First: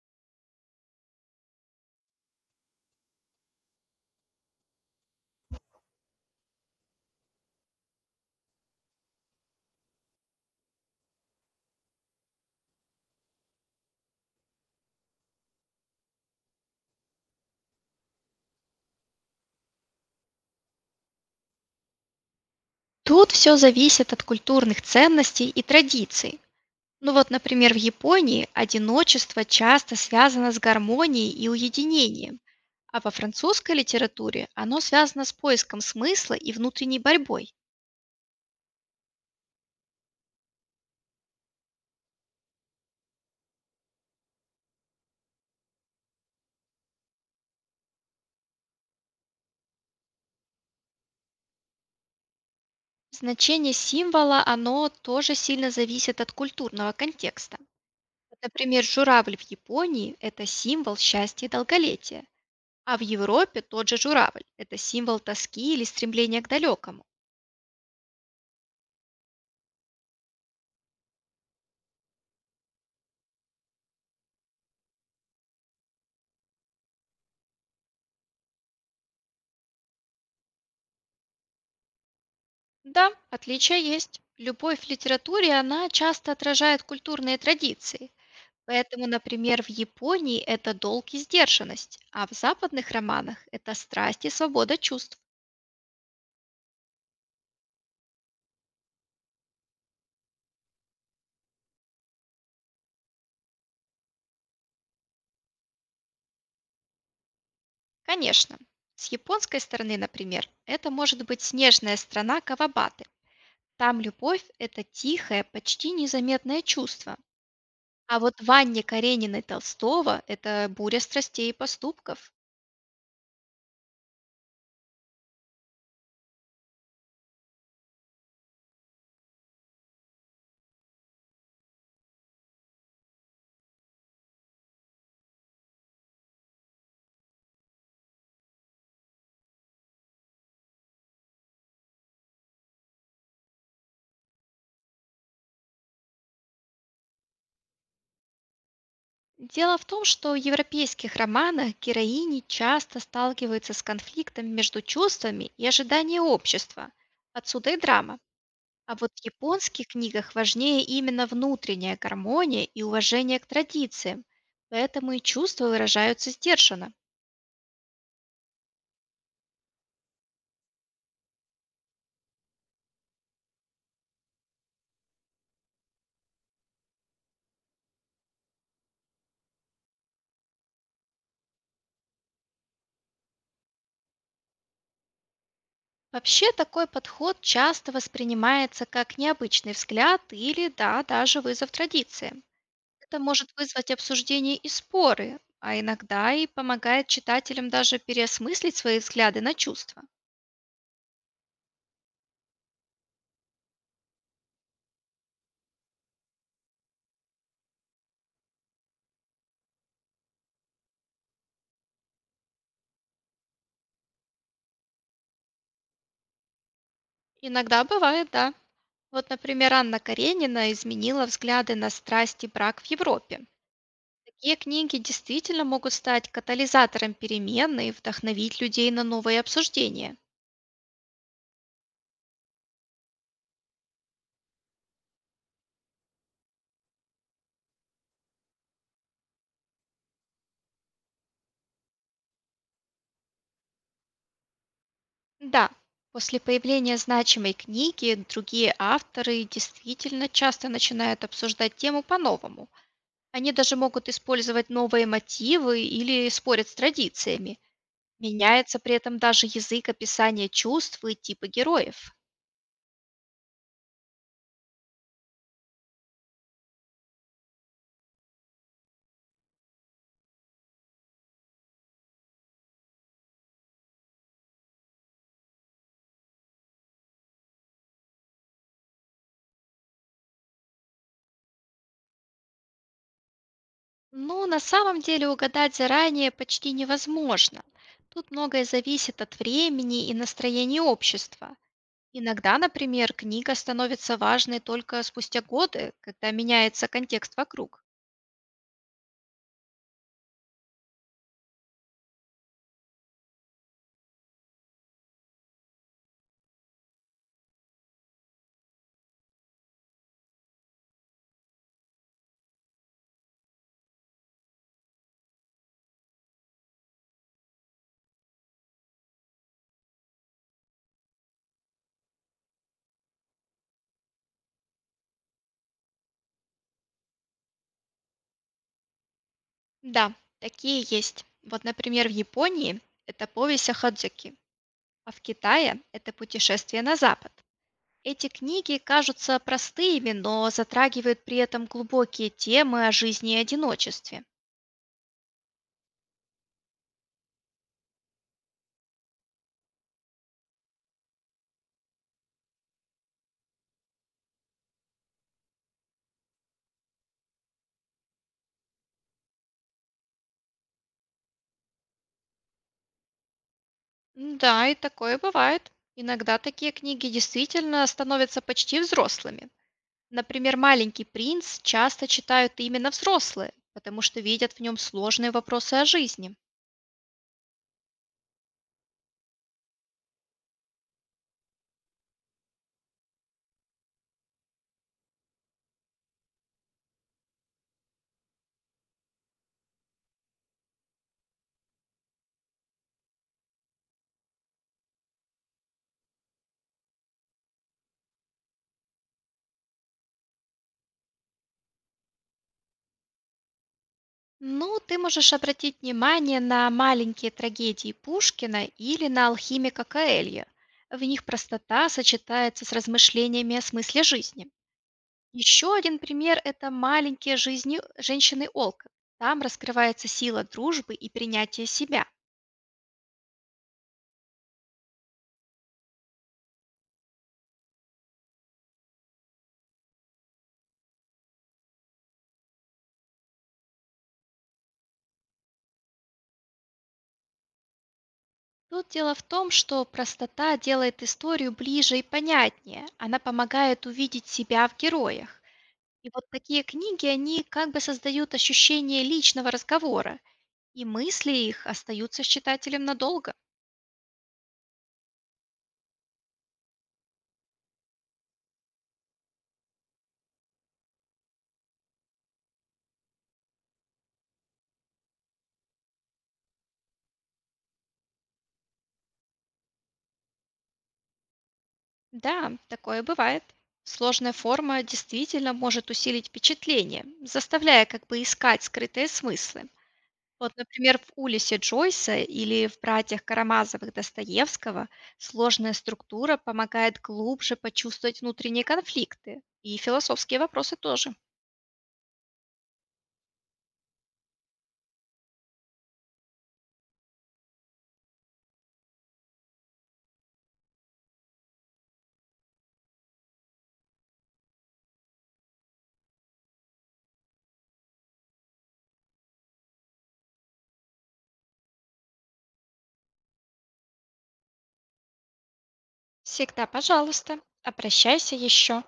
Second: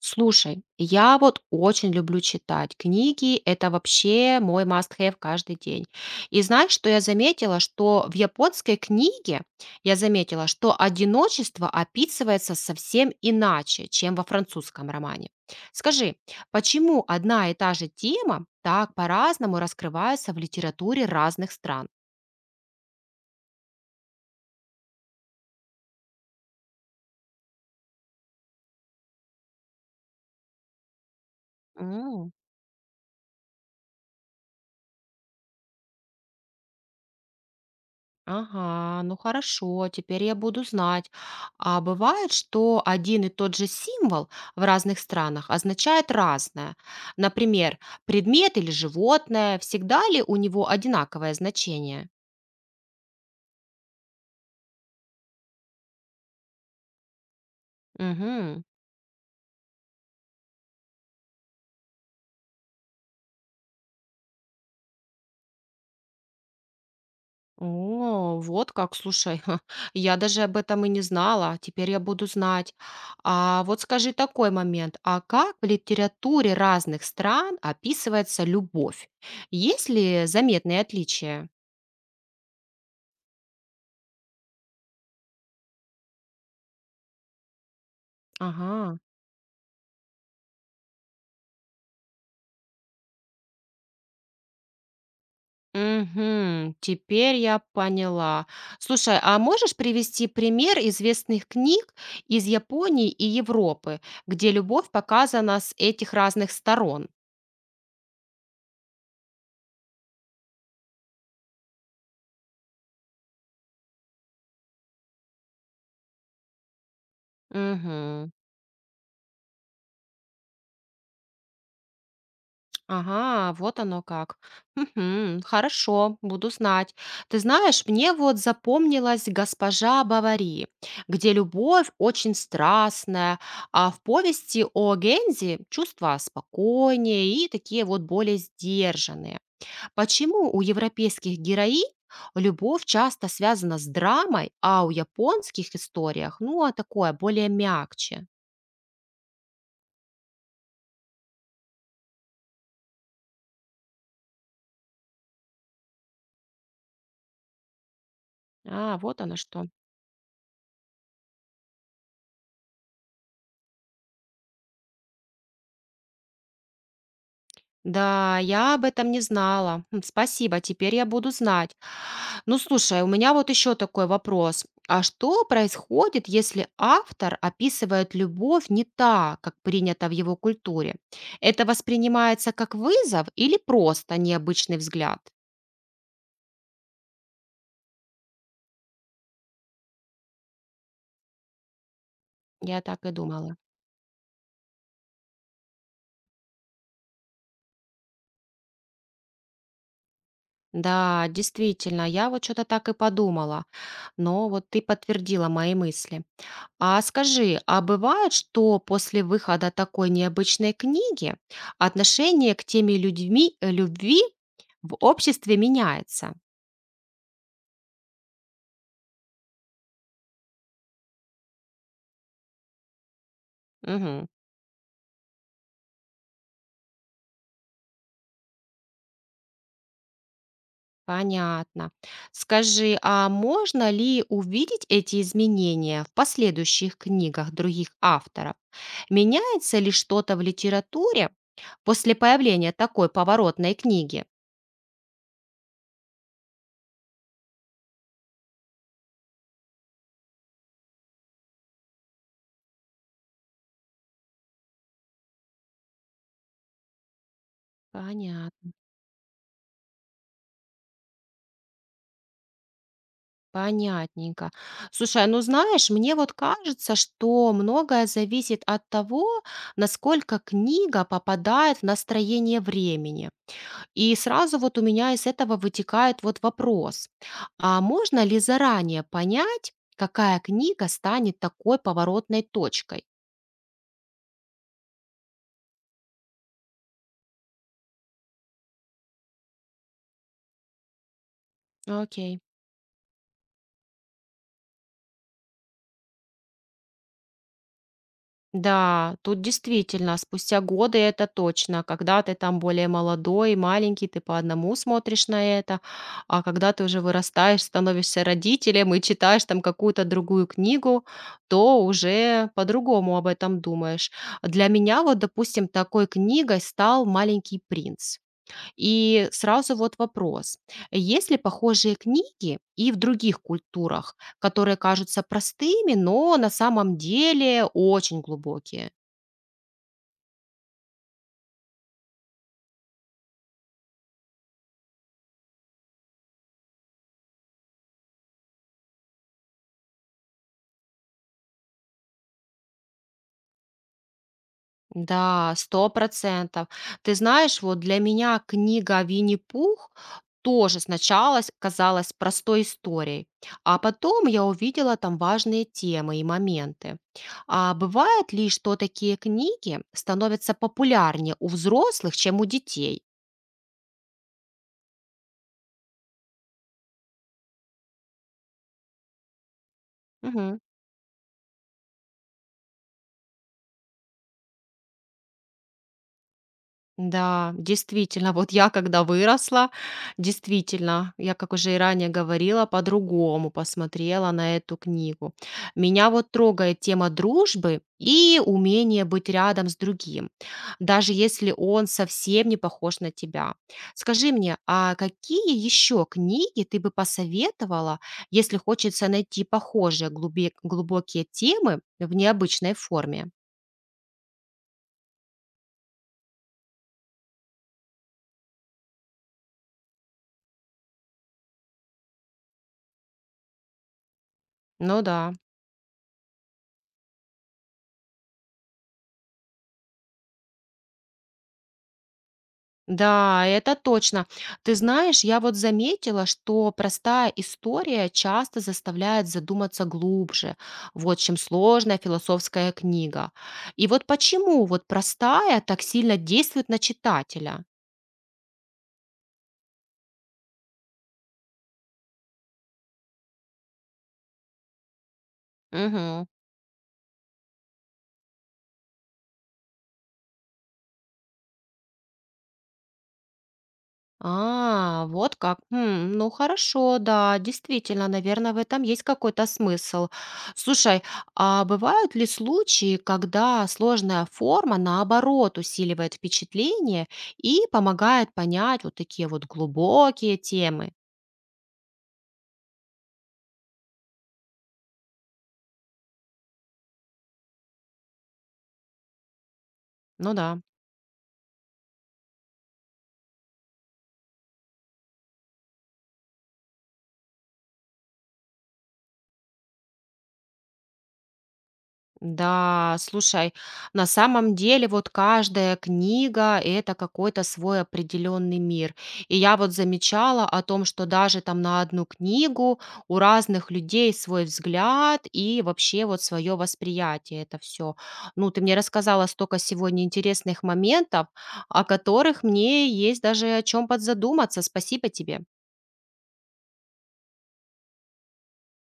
Слушай, я вот очень люблю читать. Книги– это вообще мой must-have каждый день. И знаешь, что я заметила? Что в японской книге я заметила, что одиночество описывается совсем иначе, чем во французском романе. Скажи, почему одна и та же тема так по-разному раскрывается в литературе разных стран? Тут все зависит от культурных ценностей и традиций. Ну вот, например, в Японии одиночество часто связано с гармонией и уединением, а во французской литературе оно связано с поиском смысла и внутренней борьбой. Ага, ну хорошо, теперь я буду знать. А бывает, что один и тот же символ в разных странах означает разное. Например, предмет или животное, всегда ли у него одинаковое значение? Значение символа, оно тоже сильно зависит от культурного контекста. Вот, Угу. Например, журавль в Японии– это символ счастья и долголетия, а в Европе тот же журавль– это символ тоски или стремления к далекому. О, вот как, слушай, ха, я даже об этом и не знала, теперь я буду знать. А вот скажи такой момент, а как в литературе разных стран описывается любовь? Есть ли заметные отличия? Да, отличия есть. Любовь в литературе, она часто отражает культурные традиции. Ага. Поэтому, например, в Японии это долг и сдержанность, а в западных романах это страсть и свобода чувств. Мгм. Теперь я поняла. Слушай, а можешь привести пример известных книг из Японии и Европы, где любовь показана с этих разных сторон? Конечно, с японской стороны, например, это может быть снежная страна Кавабаты. Там любовь– это тихое, почти незаметное чувство. А Мгм. вот в Анне Карениной Толстого– это буря страстей и поступков. Ага, вот оно как. Мгм. Хорошо, буду знать. Ты знаешь, мне вот запомнилась «Госпожа Бавари», где любовь очень страстная, а в повести о Гензи чувства спокойнее и такие вот более сдержанные. Почему у европейских героинь любовь часто связана с драмой, а у японских историях, ну, а такое, более мягче? Дело в том, что в европейских романах героини часто сталкиваются с конфликтом между чувствами и ожиданием общества. Отсюда и драма. А А, вот вот в оно что. японских книгах важнее именно внутренняя гармония и уважение к традициям, поэтому и чувства выражаются сдержанно. Да, я об этом не знала. М, спасибо, теперь я буду знать. Ну, слушай, у меня вот еще такой вопрос. А что происходит, если автор описывает любовь не так, как принято в его культуре? Это воспринимается как вызов или просто необычный взгляд? Вообще такой подход часто воспринимается как необычный взгляд или, да, даже вызов традициям. Я так и Это может думала. вызвать обсуждения и споры, а иногда и помогает читателям даже переосмыслить свои взгляды на чувства. Да, действительно, я вот что-то так и подумала, но вот ты подтвердила мои мысли. А скажи, а бывает, что после выхода такой необычной книги отношение к теме людьми, любви в обществе меняется? Иногда бывает, да. Вот, например, Анна Каренина изменила взгляды на страсть и брак в Европе. Мгм, Такие книги действительно могут стать катализатором перемен и вдохновить людей на новые обсуждения. понятно. Скажи, а можно ли увидеть эти изменения в последующих книгах других авторов? Меняется ли что-то в литературе после появления такой поворотной книги? Да, после появления значимой книги другие авторы действительно часто начинают обсуждать тему по-новому. Они даже могут использовать новые мотивы или спорят с традициями. Понятно, Меняется при этом даже язык описания чувств и типы героев. понятненько. Слушай, ну знаешь, мне вот кажется, что многое зависит от того, насколько книга попадает в настроение времени. И сразу вот у меня из этого вытекает вот вопрос, а можно ли заранее понять, какая книга станет такой поворотной точкой? Но на самом деле угадать заранее почти невозможно. Тут многое зависит от времени и настроения общества. Окей. Иногда, например, книга становится важной только спустя годы, когда меняется контекст вокруг. Да, тут действительно, спустя годы это точно. Когда ты там более молодой, маленький, ты по одному смотришь на это, а когда ты уже вырастаешь, становишься родителем и читаешь там какую-то другую книгу, то уже по-другому об этом думаешь. Для меня вот, допустим, такой книгой стал «Маленький принц». И сразу вот вопрос. Есть ли похожие книги и в других культурах, которые кажутся простыми, но на самом деле очень глубокие? Да, такие есть. Вот, например, в Японии это повесть о Хадзуки, а в Китае это путешествие на запад. Эти книги кажутся простыми, но затрагивают при этом глубокие темы о жизни и одиночестве. Да, сто процентов. Ты знаешь, вот для меня книга «Винни-Пух» тоже сначала казалась простой историей, а потом я увидела там важные темы и моменты. А бывает ли, что такие книги становятся популярнее у взрослых, чем у детей? М, да, и такое бывает. Иногда такие книги действительно становятся почти взрослыми. Например, «Маленький принц» часто читают именно взрослые, потому что видят в нем сложные вопросы о жизни. Да, действительно, вот я когда выросла, действительно, я, как уже и ранее говорила, по-другому посмотрела на эту книгу. Меня вот трогает тема дружбы и умение быть рядом с другим, даже если он совсем не похож на тебя. Скажи мне, а какие еще книги ты бы посоветовала, если хочется найти похожие глубокие темы в необычной форме? Ну, ты можешь обратить внимание на маленькие трагедии Пушкина или на алхимика Каэлья. В них простота сочетается с размышлениями о смысле жизни. Ну да. Еще один пример– это «Маленькие жизни женщины Олка». Там раскрывается сила дружбы и принятия себя. Да, это точно. Ты знаешь, я вот заметила, что простая история часто заставляет задуматься глубже, вот чем сложная философская книга. И вот почему вот простая так сильно действует на читателя? Тут дело в том, что простота делает историю ближе и понятнее. Она помогает увидеть себя в героях. И вот такие книги, они как бы создают ощущение личного разговора, и мысли их остаются с читателем надолго. А, вот как. М, ну хорошо, да, действительно, наверное, в этом есть какой-то смысл. Слушай, а бывают ли случаи, когда сложная форма наоборот усиливает впечатление и помогает понять вот такие вот глубокие темы? Да, такое бывает. Сложная форма действительно может усилить впечатление, заставляя как бы искать скрытые смыслы. Ну Вот, да. например, в «Улисе» Джойса или в «Братьях Карамазовых» Достоевского сложная структура помогает глубже почувствовать внутренние конфликты и философские вопросы тоже. Да, слушай, на самом деле вот каждая книга– это какой-то свой определенный мир. И я вот замечала о том, что даже там на одну книгу у разных людей свой взгляд и вообще вот свое восприятие это все. Ну, ты мне рассказала столько сегодня интересных моментов, о которых мне есть даже о чем подзадуматься. Спасибо тебе. Всегда, пожалуйста, обращайся еще.